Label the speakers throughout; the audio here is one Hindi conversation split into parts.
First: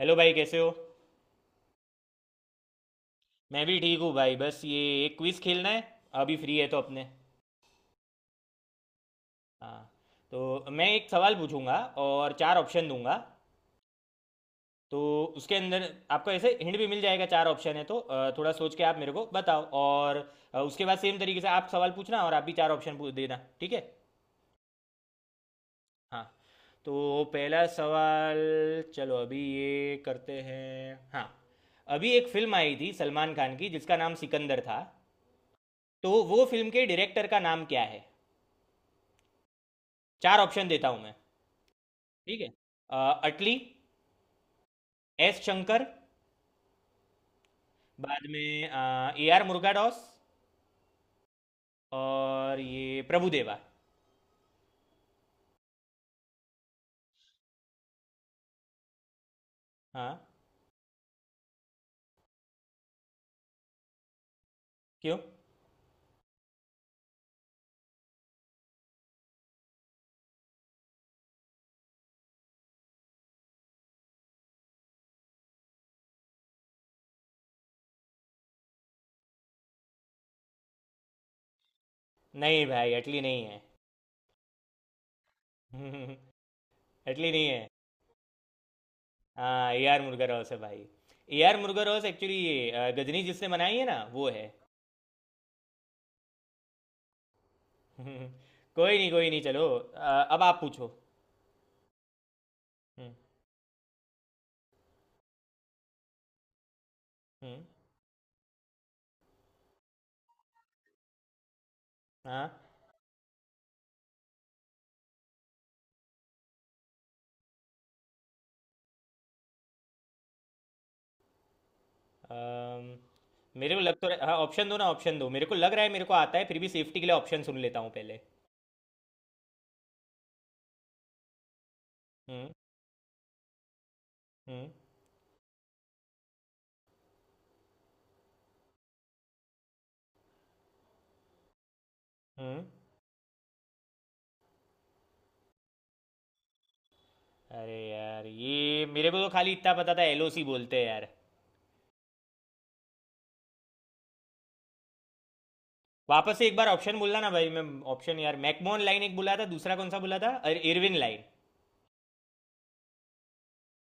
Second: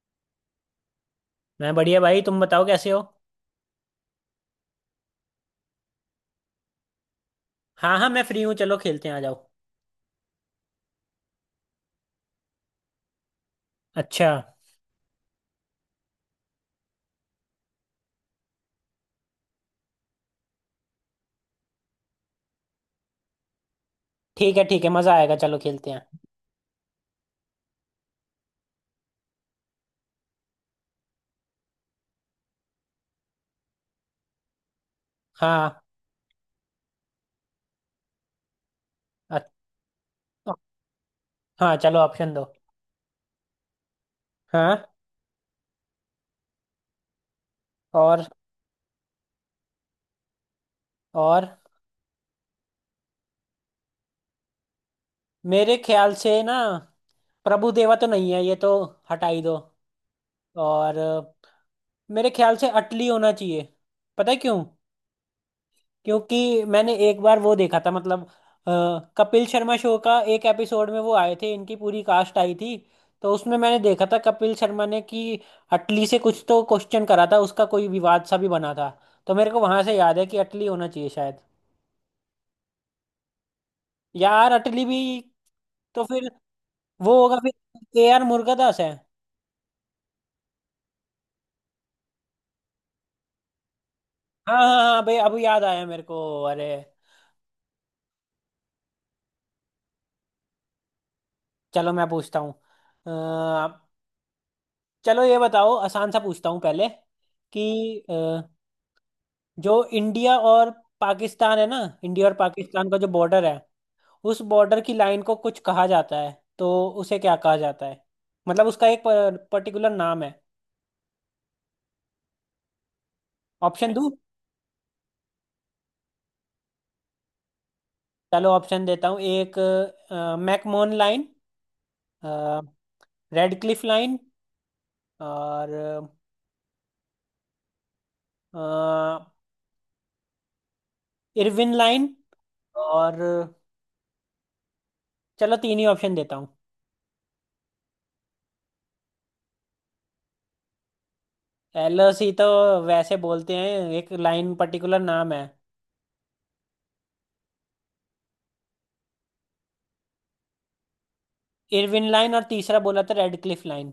Speaker 1: हेलो भाई, कैसे हो?
Speaker 2: मैं बढ़िया भाई। तुम बताओ कैसे हो।
Speaker 1: मैं भी ठीक हूँ भाई। बस ये एक क्विज़ खेलना है। अभी फ्री है तो अपने।
Speaker 2: हाँ हाँ, मैं फ्री हूँ, चलो खेलते हैं, आ जाओ।
Speaker 1: हाँ। तो मैं एक सवाल पूछूंगा और चार ऑप्शन दूंगा।
Speaker 2: अच्छा।
Speaker 1: तो उसके अंदर आपको ऐसे हिंट भी मिल जाएगा। चार ऑप्शन है, तो थोड़ा सोच के आप मेरे को बताओ। और उसके बाद सेम तरीके से आप सवाल पूछना, और आप भी चार ऑप्शन पूछ देना, ठीक है?
Speaker 2: ठीक है ठीक है, मज़ा आएगा, चलो खेलते हैं।
Speaker 1: हाँ। तो पहला सवाल। चलो अभी ये करते हैं। हाँ। अभी एक फिल्म आई थी सलमान खान की, जिसका नाम सिकंदर था।
Speaker 2: हाँ।
Speaker 1: तो वो फिल्म के डायरेक्टर का नाम क्या है?
Speaker 2: अ-
Speaker 1: चार ऑप्शन देता हूँ मैं।
Speaker 2: हाँ चलो ऑप्शन
Speaker 1: ठीक
Speaker 2: दो।
Speaker 1: है। अटली,
Speaker 2: हाँ।
Speaker 1: एस शंकर,
Speaker 2: और।
Speaker 1: बाद में ए आर मुर्गाडॉस
Speaker 2: और
Speaker 1: और ये प्रभुदेवा।
Speaker 2: मेरे ख्याल से ना प्रभु देवा तो नहीं है ये तो, हटा ही दो।
Speaker 1: हाँ।
Speaker 2: और मेरे ख्याल से अटली होना चाहिए। पता है क्यों?
Speaker 1: क्यों?
Speaker 2: क्योंकि मैंने एक बार वो देखा था, मतलब अ, कपिल शर्मा शो का एक एपिसोड में वो आए थे, इनकी पूरी कास्ट आई थी। तो उसमें मैंने देखा था कपिल शर्मा ने कि अटली से कुछ तो क्वेश्चन करा था, उसका कोई विवाद सा भी बना था। तो मेरे को वहां से याद है कि अटली होना चाहिए शायद।
Speaker 1: नहीं भाई, अटली नहीं है।
Speaker 2: यार अटली भी। तो फिर वो
Speaker 1: अटली
Speaker 2: होगा
Speaker 1: नहीं
Speaker 2: फिर।
Speaker 1: है।
Speaker 2: के आर मुर्गदास है।
Speaker 1: हाँ, ए आर मुर्गाडॉस है भाई। ए आर मुर्गाडॉस एक्चुअली ये गजनी जिसने बनाई है ना, वो है।
Speaker 2: हाँ हाँ हाँ भाई, अब याद आया मेरे को अरे।
Speaker 1: कोई नहीं, कोई नहीं, चलो अब आप पूछो।
Speaker 2: चलो मैं पूछता हूँ। अ,
Speaker 1: हम्म।
Speaker 2: चलो ये बताओ, आसान सा पूछता हूँ पहले।
Speaker 1: हम्म।
Speaker 2: कि जो इंडिया और पाकिस्तान है ना, इंडिया और
Speaker 1: हाँ।
Speaker 2: पाकिस्तान का जो बॉर्डर है, उस बॉर्डर की लाइन को कुछ कहा जाता है। तो उसे क्या कहा जाता है? मतलब उसका एक पर्टिकुलर नाम है।
Speaker 1: अम, मेरे को
Speaker 2: ऑप्शन
Speaker 1: लग तो
Speaker 2: दूं?
Speaker 1: रहा, हाँ ऑप्शन दो ना, ऑप्शन दो। मेरे को लग रहा है, मेरे को आता है, फिर भी सेफ्टी के लिए ऑप्शन सुन लेता हूँ पहले।
Speaker 2: चलो ऑप्शन देता हूँ। एक, McMahon line.
Speaker 1: Hmm.
Speaker 2: Radcliffe line.
Speaker 1: Hmm.
Speaker 2: और इरविन लाइन।
Speaker 1: हम्म।
Speaker 2: और, चलो तीन ही ऑप्शन देता हूँ।
Speaker 1: अरे यार, ये मेरे को तो खाली इतना पता था, एलओसी बोलते हैं यार।
Speaker 2: एलओसी तो वैसे बोलते हैं, एक लाइन पर्टिकुलर नाम है।
Speaker 1: वापस से एक बार ऑप्शन बोलना ना भाई, मैं। ऑप्शन यार, मैकमोहन लाइन एक बोला था, दूसरा कौन सा बोला था? अरे, इरविन लाइन।
Speaker 2: इरविन लाइन, और तीसरा बोला था Radcliffe line.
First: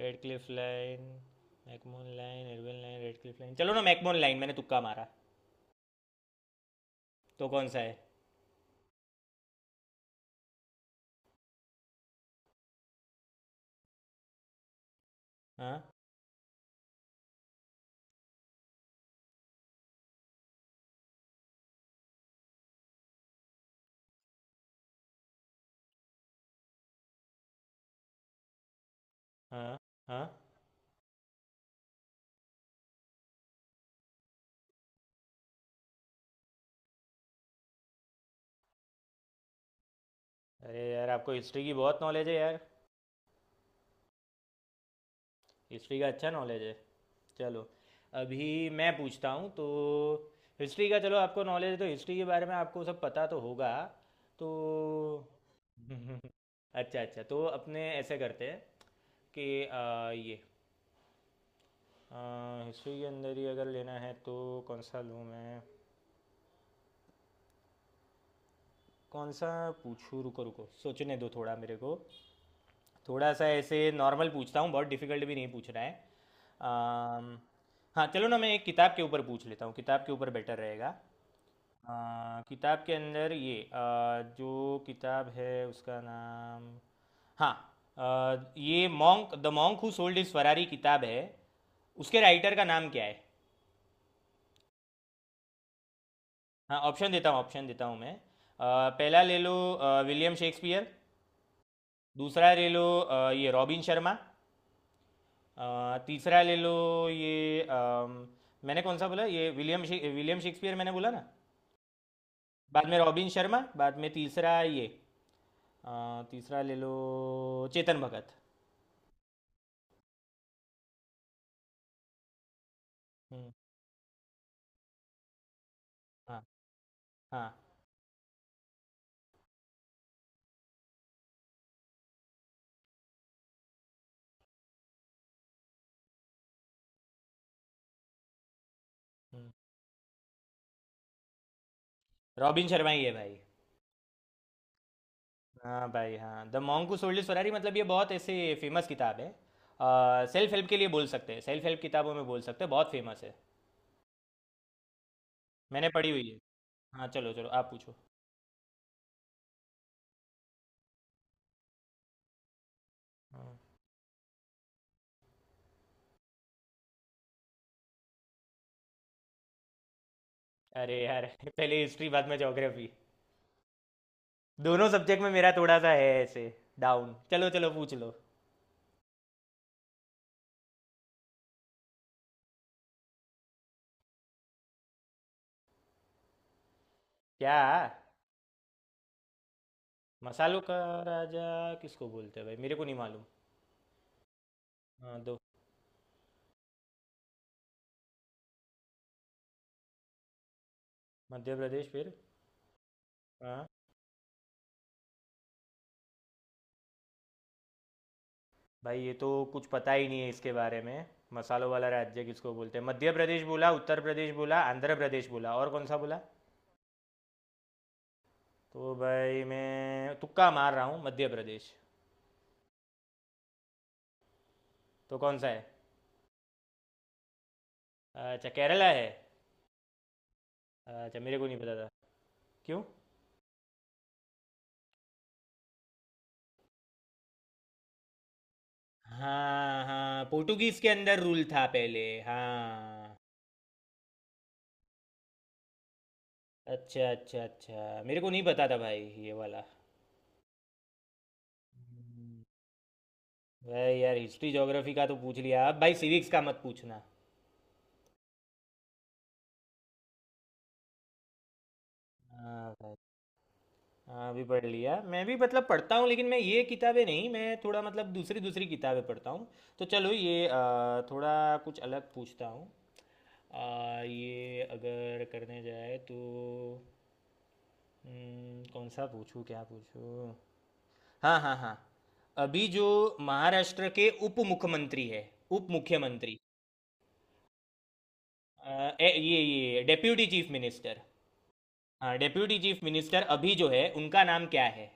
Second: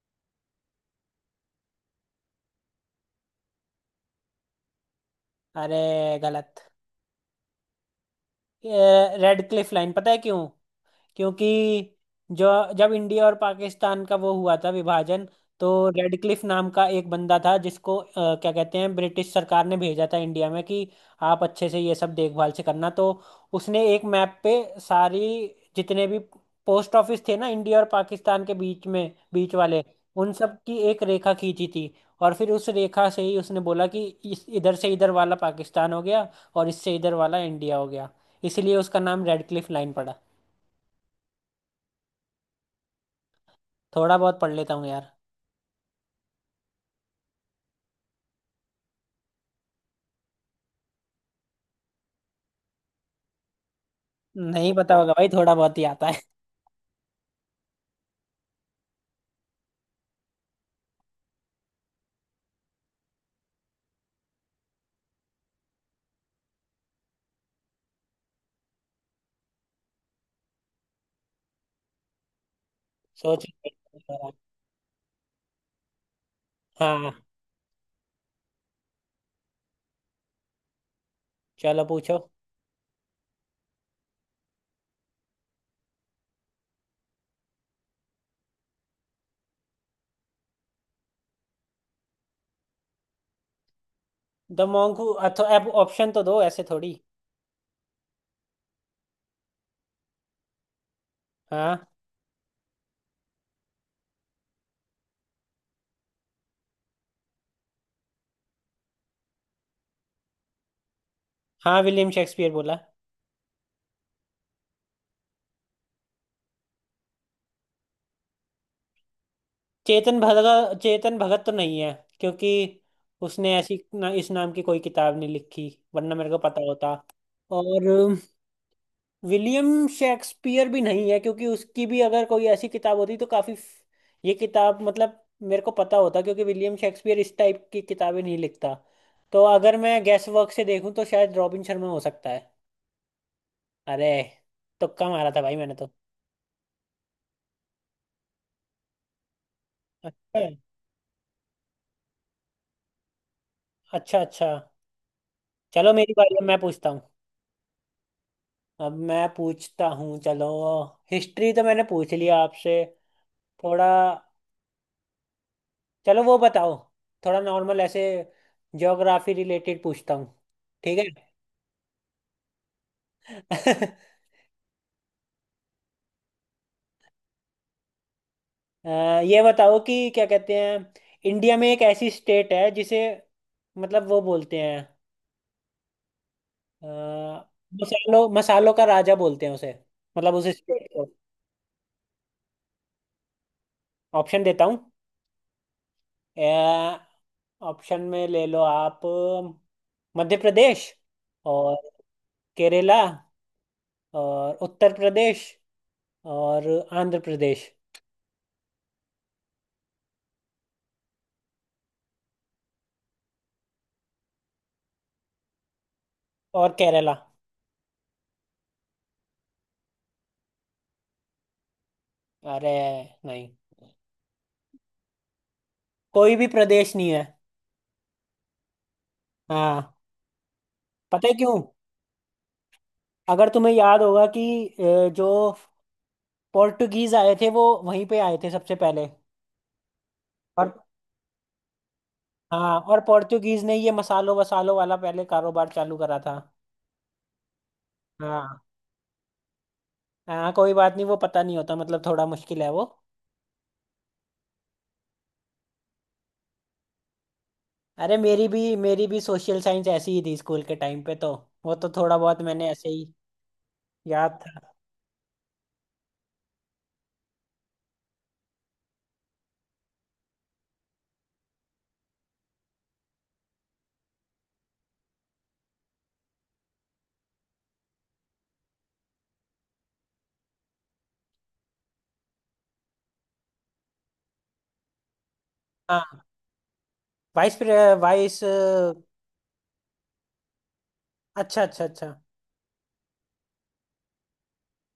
Speaker 1: Radcliffe line. McMahon line, Irwin line, Radcliffe line. चलो ना, मैकमोहन लाइन, मैंने तुक्का मारा।
Speaker 2: अरे गलत।
Speaker 1: तो कौन सा है?
Speaker 2: Radcliffe line. पता है क्यों? क्योंकि जो जब इंडिया और पाकिस्तान का वो हुआ था विभाजन, तो
Speaker 1: हाँ,
Speaker 2: रेडक्लिफ नाम का एक बंदा था जिसको क्या कहते हैं, ब्रिटिश सरकार ने भेजा था इंडिया में कि आप अच्छे से ये सब देखभाल से करना। तो उसने एक मैप पे सारी, जितने भी पोस्ट ऑफिस थे ना इंडिया और पाकिस्तान के बीच में, बीच
Speaker 1: हाँ,
Speaker 2: वाले
Speaker 1: हाँ।
Speaker 2: उन सब की एक रेखा खींची थी। और फिर उस रेखा से ही उसने बोला कि इस इधर से इधर वाला पाकिस्तान हो गया, और इससे इधर वाला इंडिया हो गया। इसलिए उसका नाम रेडक्लिफ लाइन पड़ा।
Speaker 1: अरे यार, आपको हिस्ट्री की बहुत नॉलेज है यार।
Speaker 2: थोड़ा बहुत पढ़ लेता हूँ यार।
Speaker 1: हिस्ट्री का अच्छा नॉलेज है। चलो। अभी मैं पूछता हूँ तो। हिस्ट्री का, चलो, आपको नॉलेज है तो हिस्ट्री के बारे में आपको सब पता तो होगा। तो।
Speaker 2: नहीं पता होगा भाई, थोड़ा बहुत ही आता है।
Speaker 1: अच्छा अच्छा, तो अपने ऐसे करते हैं, कि ये हिस्ट्री के अंदर ही अगर लेना है तो कौन सा लूँ मैं, कौन सा पूछूँ? रुको रुको, सोचने दो थोड़ा मेरे को। थोड़ा
Speaker 2: सोच
Speaker 1: सा ऐसे
Speaker 2: रहा
Speaker 1: नॉर्मल
Speaker 2: हूँ।
Speaker 1: पूछता हूँ, बहुत डिफिकल्ट भी नहीं पूछ रहा है।
Speaker 2: हाँ
Speaker 1: अम, हाँ चलो ना, मैं एक किताब के ऊपर पूछ लेता हूँ, किताब के ऊपर बेटर रहेगा।
Speaker 2: चलो पूछो।
Speaker 1: किताब के अंदर ये जो किताब है उसका नाम। हाँ। आ, ये monk the monk who sold his Ferrari किताब है। उसके राइटर का नाम क्या है?
Speaker 2: द मॉन्क हू अथो, अब ऑप्शन तो दो ऐसे
Speaker 1: हाँ।
Speaker 2: थोड़ी।
Speaker 1: ऑप्शन देता हूँ, ऑप्शन देता हूँ मैं। पहला ले लो, विलियम शेक्सपियर।
Speaker 2: हाँ,
Speaker 1: दूसरा ले लो, ये रॉबिन शर्मा। तीसरा ले लो, ये मैंने कौन सा बोला? ये विलियम शेक्सपियर मैंने बोला ना।
Speaker 2: हाँ विलियम शेक्सपियर बोला।
Speaker 1: बाद में रॉबिन शर्मा, बाद में तीसरा ये तीसरा ले लो, चेतन भगत।
Speaker 2: चेतन भगत? चेतन भगत तो नहीं है, क्योंकि
Speaker 1: हम्म।
Speaker 2: उसने ऐसी ना, इस नाम की कोई किताब नहीं लिखी, वरना मेरे को
Speaker 1: हाँ,
Speaker 2: पता होता।
Speaker 1: हाँ।
Speaker 2: और विलियम शेक्सपियर भी नहीं है, क्योंकि उसकी भी अगर कोई ऐसी किताब होती तो काफी ये किताब मतलब मेरे को पता होता, क्योंकि विलियम शेक्सपियर इस टाइप की किताबें नहीं लिखता। तो
Speaker 1: हम्म।
Speaker 2: अगर मैं गैस वर्क से देखूं तो शायद रॉबिन शर्मा हो सकता है।
Speaker 1: रॉबिन शर्मा ही है भाई।
Speaker 2: अरे, तुक्का मारा था भाई मैंने
Speaker 1: हाँ
Speaker 2: तो।
Speaker 1: भाई हाँ, the monk who sold his Ferrari, मतलब ये बहुत ऐसे फेमस किताब है।
Speaker 2: अच्छा
Speaker 1: सेल्फ हेल्प के लिए बोल सकते हैं, सेल्फ हेल्प किताबों में बोल सकते हैं, बहुत फेमस है।
Speaker 2: अच्छा अच्छा।
Speaker 1: मैंने
Speaker 2: चलो
Speaker 1: पढ़ी
Speaker 2: मेरी
Speaker 1: हुई
Speaker 2: बारी
Speaker 1: है।
Speaker 2: है, मैं पूछता हूँ।
Speaker 1: हाँ चलो चलो, आप पूछो।
Speaker 2: अब मैं पूछता हूँ चलो। हिस्ट्री तो मैंने पूछ लिया आपसे।
Speaker 1: हाँ।
Speaker 2: थोड़ा, चलो वो बताओ, थोड़ा नॉर्मल ऐसे ज्योग्राफी रिलेटेड पूछता हूँ।
Speaker 1: अरे
Speaker 2: ठीक है।
Speaker 1: यार, पहले हिस्ट्री, बाद में ज्योग्राफी। दोनों सब्जेक्ट में मेरा थोड़ा सा है ऐसे डाउन। चलो चलो, पूछ लो।
Speaker 2: अ, ये बताओ कि क्या कहते हैं, इंडिया में एक ऐसी स्टेट है जिसे, मतलब वो बोलते हैं अ,
Speaker 1: क्या?
Speaker 2: मसालों मसालों का राजा बोलते हैं उसे। मतलब उसे
Speaker 1: मसालों का
Speaker 2: स्टेट को।
Speaker 1: राजा? किसको बोलते हैं भाई, मेरे को नहीं मालूम।
Speaker 2: ऑप्शन देता हूँ।
Speaker 1: हाँ, दो।
Speaker 2: ऑप्शन में ले लो आप, मध्य प्रदेश।
Speaker 1: मध्य
Speaker 2: और
Speaker 1: प्रदेश, फिर?
Speaker 2: केरला।
Speaker 1: आ,
Speaker 2: और उत्तर प्रदेश। और आंध्र प्रदेश।
Speaker 1: भाई ये तो कुछ पता ही नहीं है इसके बारे में। मसालों वाला राज्य किसको बोलते हैं? मध्य प्रदेश बोला, उत्तर प्रदेश बोला, आंध्र प्रदेश बोला और कौन सा बोला?
Speaker 2: और केरला।
Speaker 1: तो भाई मैं तुक्का मार रहा हूँ, मध्य प्रदेश।
Speaker 2: अरे नहीं,
Speaker 1: तो कौन सा है?
Speaker 2: कोई भी प्रदेश नहीं है।
Speaker 1: अच्छा, केरला है।
Speaker 2: हाँ।
Speaker 1: अच्छा,
Speaker 2: पता है
Speaker 1: मेरे को नहीं
Speaker 2: क्यों?
Speaker 1: पता था। क्यों?
Speaker 2: अगर तुम्हें याद होगा कि जो पोर्टुगीज आए थे वो वहीं पे आए थे सबसे पहले।
Speaker 1: हाँ हाँ,
Speaker 2: और,
Speaker 1: पोर्टुगीज के अंदर रूल था पहले,
Speaker 2: हाँ, और
Speaker 1: हाँ।
Speaker 2: पोर्टुगीज ने ये मसालों वसालों वाला पहले कारोबार चालू करा था।
Speaker 1: अच्छा अच्छा अच्छा, मेरे को नहीं
Speaker 2: हाँ।
Speaker 1: पता था भाई, ये वाला।
Speaker 2: हाँ कोई बात नहीं, वो पता नहीं होता, मतलब थोड़ा
Speaker 1: हम्म।
Speaker 2: मुश्किल है वो।
Speaker 1: भाई यार, हिस्ट्री ज्योग्राफी का तो पूछ लिया, अब भाई सिविक्स का मत पूछना।
Speaker 2: अरे मेरी भी सोशल साइंस ऐसी ही थी स्कूल के टाइम पे, तो वो तो थोड़ा बहुत मैंने
Speaker 1: हाँ
Speaker 2: ऐसे
Speaker 1: भाई।
Speaker 2: ही
Speaker 1: हाँ,
Speaker 2: याद
Speaker 1: अभी पढ़
Speaker 2: था।
Speaker 1: लिया मैं भी, मतलब पढ़ता हूँ, लेकिन मैं ये किताबें नहीं, मैं थोड़ा मतलब दूसरी दूसरी किताबें पढ़ता हूँ। तो चलो ये थोड़ा कुछ अलग पूछता हूँ। ये अगर करने जाए तो। कौन सा पूछूँ, क्या पूछूँ? हाँ, हाँ, हाँ। अभी जो महाराष्ट्र के उप मुख्यमंत्री है, उप
Speaker 2: हाँ।
Speaker 1: मुख्यमंत्री,
Speaker 2: वाइस प्रे- वाइस,
Speaker 1: अ,
Speaker 2: अच्छा
Speaker 1: ये डेप्यूटी चीफ मिनिस्टर।
Speaker 2: अच्छा अच्छा।
Speaker 1: हाँ, डेप्यूटी चीफ मिनिस्टर अभी जो है उनका नाम क्या है?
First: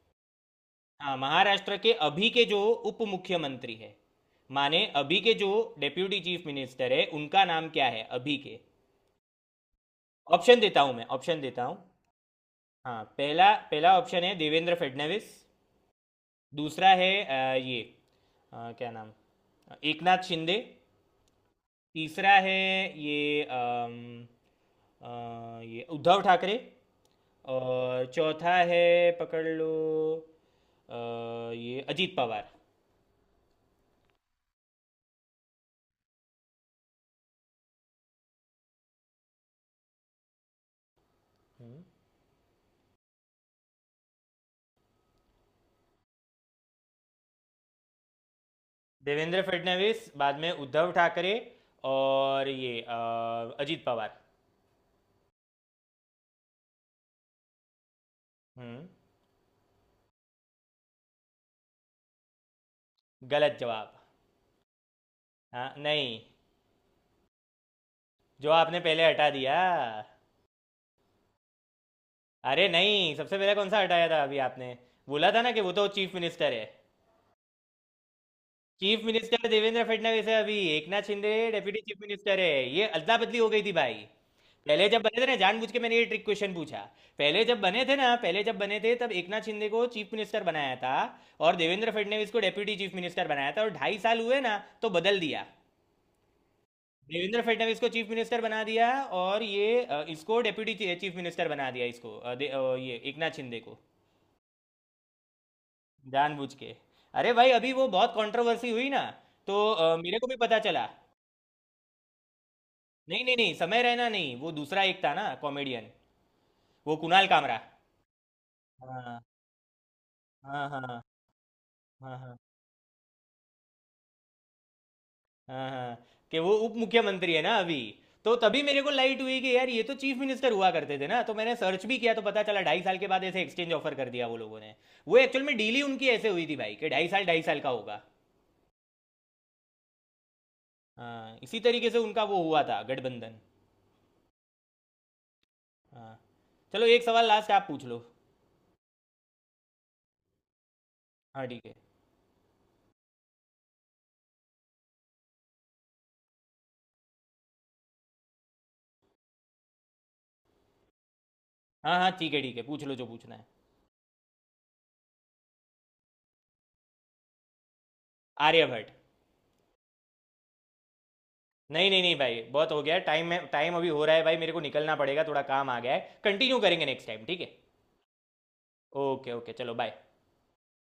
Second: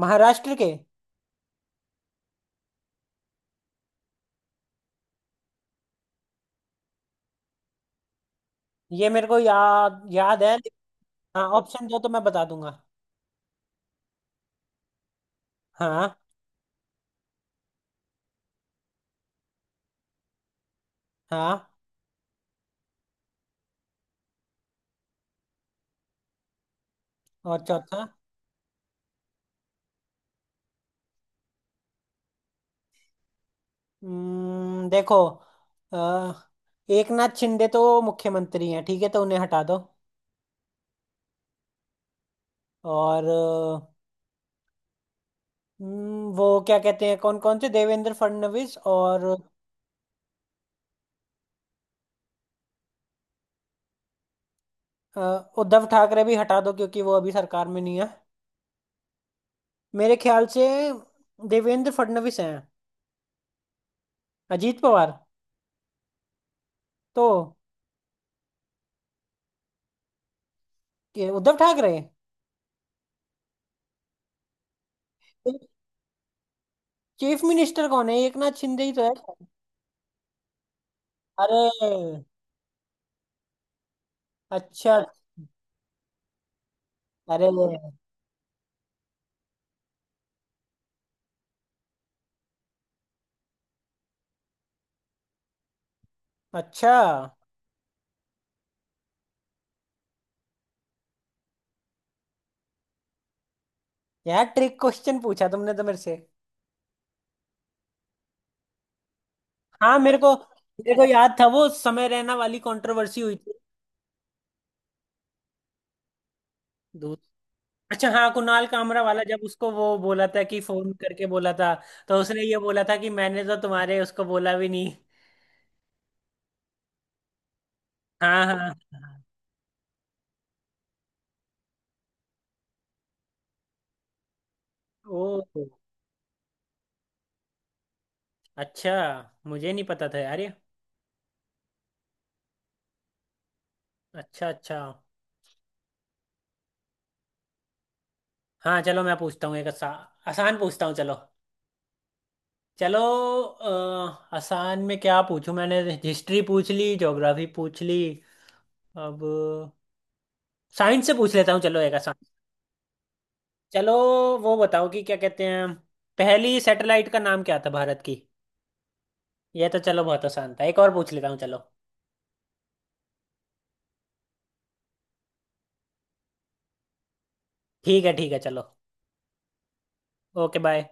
Speaker 2: महाराष्ट्र के।
Speaker 1: हाँ, महाराष्ट्र के अभी के जो उप मुख्यमंत्री है, माने अभी के जो डेप्यूटी चीफ मिनिस्टर है उनका नाम क्या है अभी के?
Speaker 2: ये मेरे को याद याद है।
Speaker 1: ऑप्शन देता हूँ मैं, ऑप्शन
Speaker 2: हाँ
Speaker 1: देता हूँ।
Speaker 2: ऑप्शन दो तो मैं बता दूंगा।
Speaker 1: हाँ, पहला पहला ऑप्शन है देवेंद्र फडणवीस।
Speaker 2: हाँ।
Speaker 1: दूसरा है ये क्या नाम, एकनाथ शिंदे।
Speaker 2: हाँ।
Speaker 1: तीसरा है ये अम, ये उद्धव ठाकरे।
Speaker 2: और
Speaker 1: और
Speaker 2: चौथा?
Speaker 1: चौथा है, पकड़ लो अ, ये अजीत पवार।
Speaker 2: देखो, आ, एक नाथ शिंदे तो मुख्यमंत्री हैं, ठीक है, तो उन्हें हटा दो। और वो क्या कहते हैं, कौन कौन से? देवेंद्र फडणवीस और,
Speaker 1: देवेंद्र फडणवीस, बाद में उद्धव ठाकरे और ये अजीत पवार।
Speaker 2: अ, उद्धव ठाकरे भी हटा दो क्योंकि वो अभी सरकार में नहीं है।
Speaker 1: हम्म।
Speaker 2: मेरे ख्याल से देवेंद्र फडणवीस हैं।
Speaker 1: गलत जवाब।
Speaker 2: अजीत पवार?
Speaker 1: हाँ, नहीं।
Speaker 2: तो
Speaker 1: जो आपने पहले हटा दिया।
Speaker 2: ये उद्धव ठाकरे?
Speaker 1: अरे नहीं, सबसे पहले कौन सा हटाया था अभी आपने? बोला था ना कि वो तो चीफ मिनिस्टर है।
Speaker 2: चीफ मिनिस्टर कौन है, एक नाथ शिंदे ही तो
Speaker 1: चीफ
Speaker 2: है।
Speaker 1: मिनिस्टर देवेंद्र फडणवीस है अभी, एकनाथ शिंदे डेप्यूटी चीफ
Speaker 2: अरे।
Speaker 1: मिनिस्टर है। ये अदला बदली हो गई थी भाई। पहले
Speaker 2: अच्छा।
Speaker 1: जब बने थे ना, जानबूझ के मैंने ये ट्रिक क्वेश्चन पूछा। पहले
Speaker 2: अरे।
Speaker 1: जब बने थे ना, पहले जब बने थे तब एकनाथ शिंदे को चीफ मिनिस्टर बनाया था, और देवेंद्र फडणवीस को डेप्यूटी चीफ मिनिस्टर बनाया था, और 2.5 साल हुए ना, तो बदल दिया।
Speaker 2: अच्छा।
Speaker 1: देवेंद्र फडणवीस को चीफ मिनिस्टर बना दिया, और ये इसको डेप्यूटी चीफ मिनिस्टर बना दिया, इसको ये एकनाथ शिंदे को।
Speaker 2: यार ट्रिक क्वेश्चन पूछा तुमने तो मेरे से।
Speaker 1: जानबूझ के। अरे भाई, अभी वो बहुत कंट्रोवर्सी हुई ना, तो
Speaker 2: हाँ
Speaker 1: मेरे
Speaker 2: मेरे
Speaker 1: को
Speaker 2: को,
Speaker 1: भी पता चला।
Speaker 2: मेरे को याद था, वो समय रैना वाली कंट्रोवर्सी
Speaker 1: नहीं नहीं
Speaker 2: हुई
Speaker 1: नहीं,
Speaker 2: थी।
Speaker 1: समय रहना नहीं, वो दूसरा एक था ना कॉमेडियन, वो
Speaker 2: दूध,
Speaker 1: कुणाल कामरा।
Speaker 2: अच्छा, हाँ कुणाल कामरा
Speaker 1: हाँ,
Speaker 2: वाला, जब उसको वो बोला था कि
Speaker 1: हाँ, हाँ।
Speaker 2: फोन करके बोला था।
Speaker 1: हाँ।
Speaker 2: तो
Speaker 1: हाँ,
Speaker 2: उसने ये बोला था कि मैंने तो तुम्हारे उसको बोला भी नहीं।
Speaker 1: हाँ, हाँ, कि वो उप मुख्यमंत्री है ना अभी। तो
Speaker 2: हाँ हाँ
Speaker 1: तभी मेरे को लाइट
Speaker 2: हाँ।
Speaker 1: हुई कि यार, ये तो चीफ मिनिस्टर हुआ करते थे ना, तो मैंने सर्च भी किया, तो पता चला 2.5 साल के बाद ऐसे एक्सचेंज ऑफर कर दिया वो लोगों ने। वो
Speaker 2: ओ,
Speaker 1: एक्चुअल में डील ही उनकी ऐसे हुई थी भाई, कि 2.5 साल 2.5 साल का होगा।
Speaker 2: अच्छा, मुझे नहीं पता था यार ये।
Speaker 1: हाँ, इसी तरीके से उनका वो हुआ था गठबंधन।
Speaker 2: अच्छा अच्छा।
Speaker 1: हाँ, चलो एक सवाल लास्ट आप पूछ लो।
Speaker 2: हाँ चलो मैं पूछता हूँ एक आसान पूछता हूँ चलो।
Speaker 1: हाँ, ठीक है।
Speaker 2: चलो। आसान में क्या पूछूं, मैंने हिस्ट्री पूछ ली, ज्योग्राफी पूछ ली। अब साइंस से पूछ लेता हूँ, चलो एक
Speaker 1: हाँ हाँ,
Speaker 2: आसान।
Speaker 1: ठीक है, ठीक है, पूछ लो जो पूछना है।
Speaker 2: चलो वो बताओ कि क्या कहते हैं, पहली सैटेलाइट का नाम क्या था भारत की?
Speaker 1: आर्यभट्ट।
Speaker 2: ये तो चलो बहुत आसान था, एक और पूछ लेता हूँ चलो।
Speaker 1: नहीं नहीं नहीं भाई, बहुत हो गया है। टाइम में टाइम अभी हो रहा है भाई, मेरे को निकलना पड़ेगा, थोड़ा काम आ गया है। कंटिन्यू करेंगे नेक्स्ट टाइम, ठीक है?
Speaker 2: ठीक है चलो।
Speaker 1: ओके ओके चलो, बाय।
Speaker 2: Okay bye.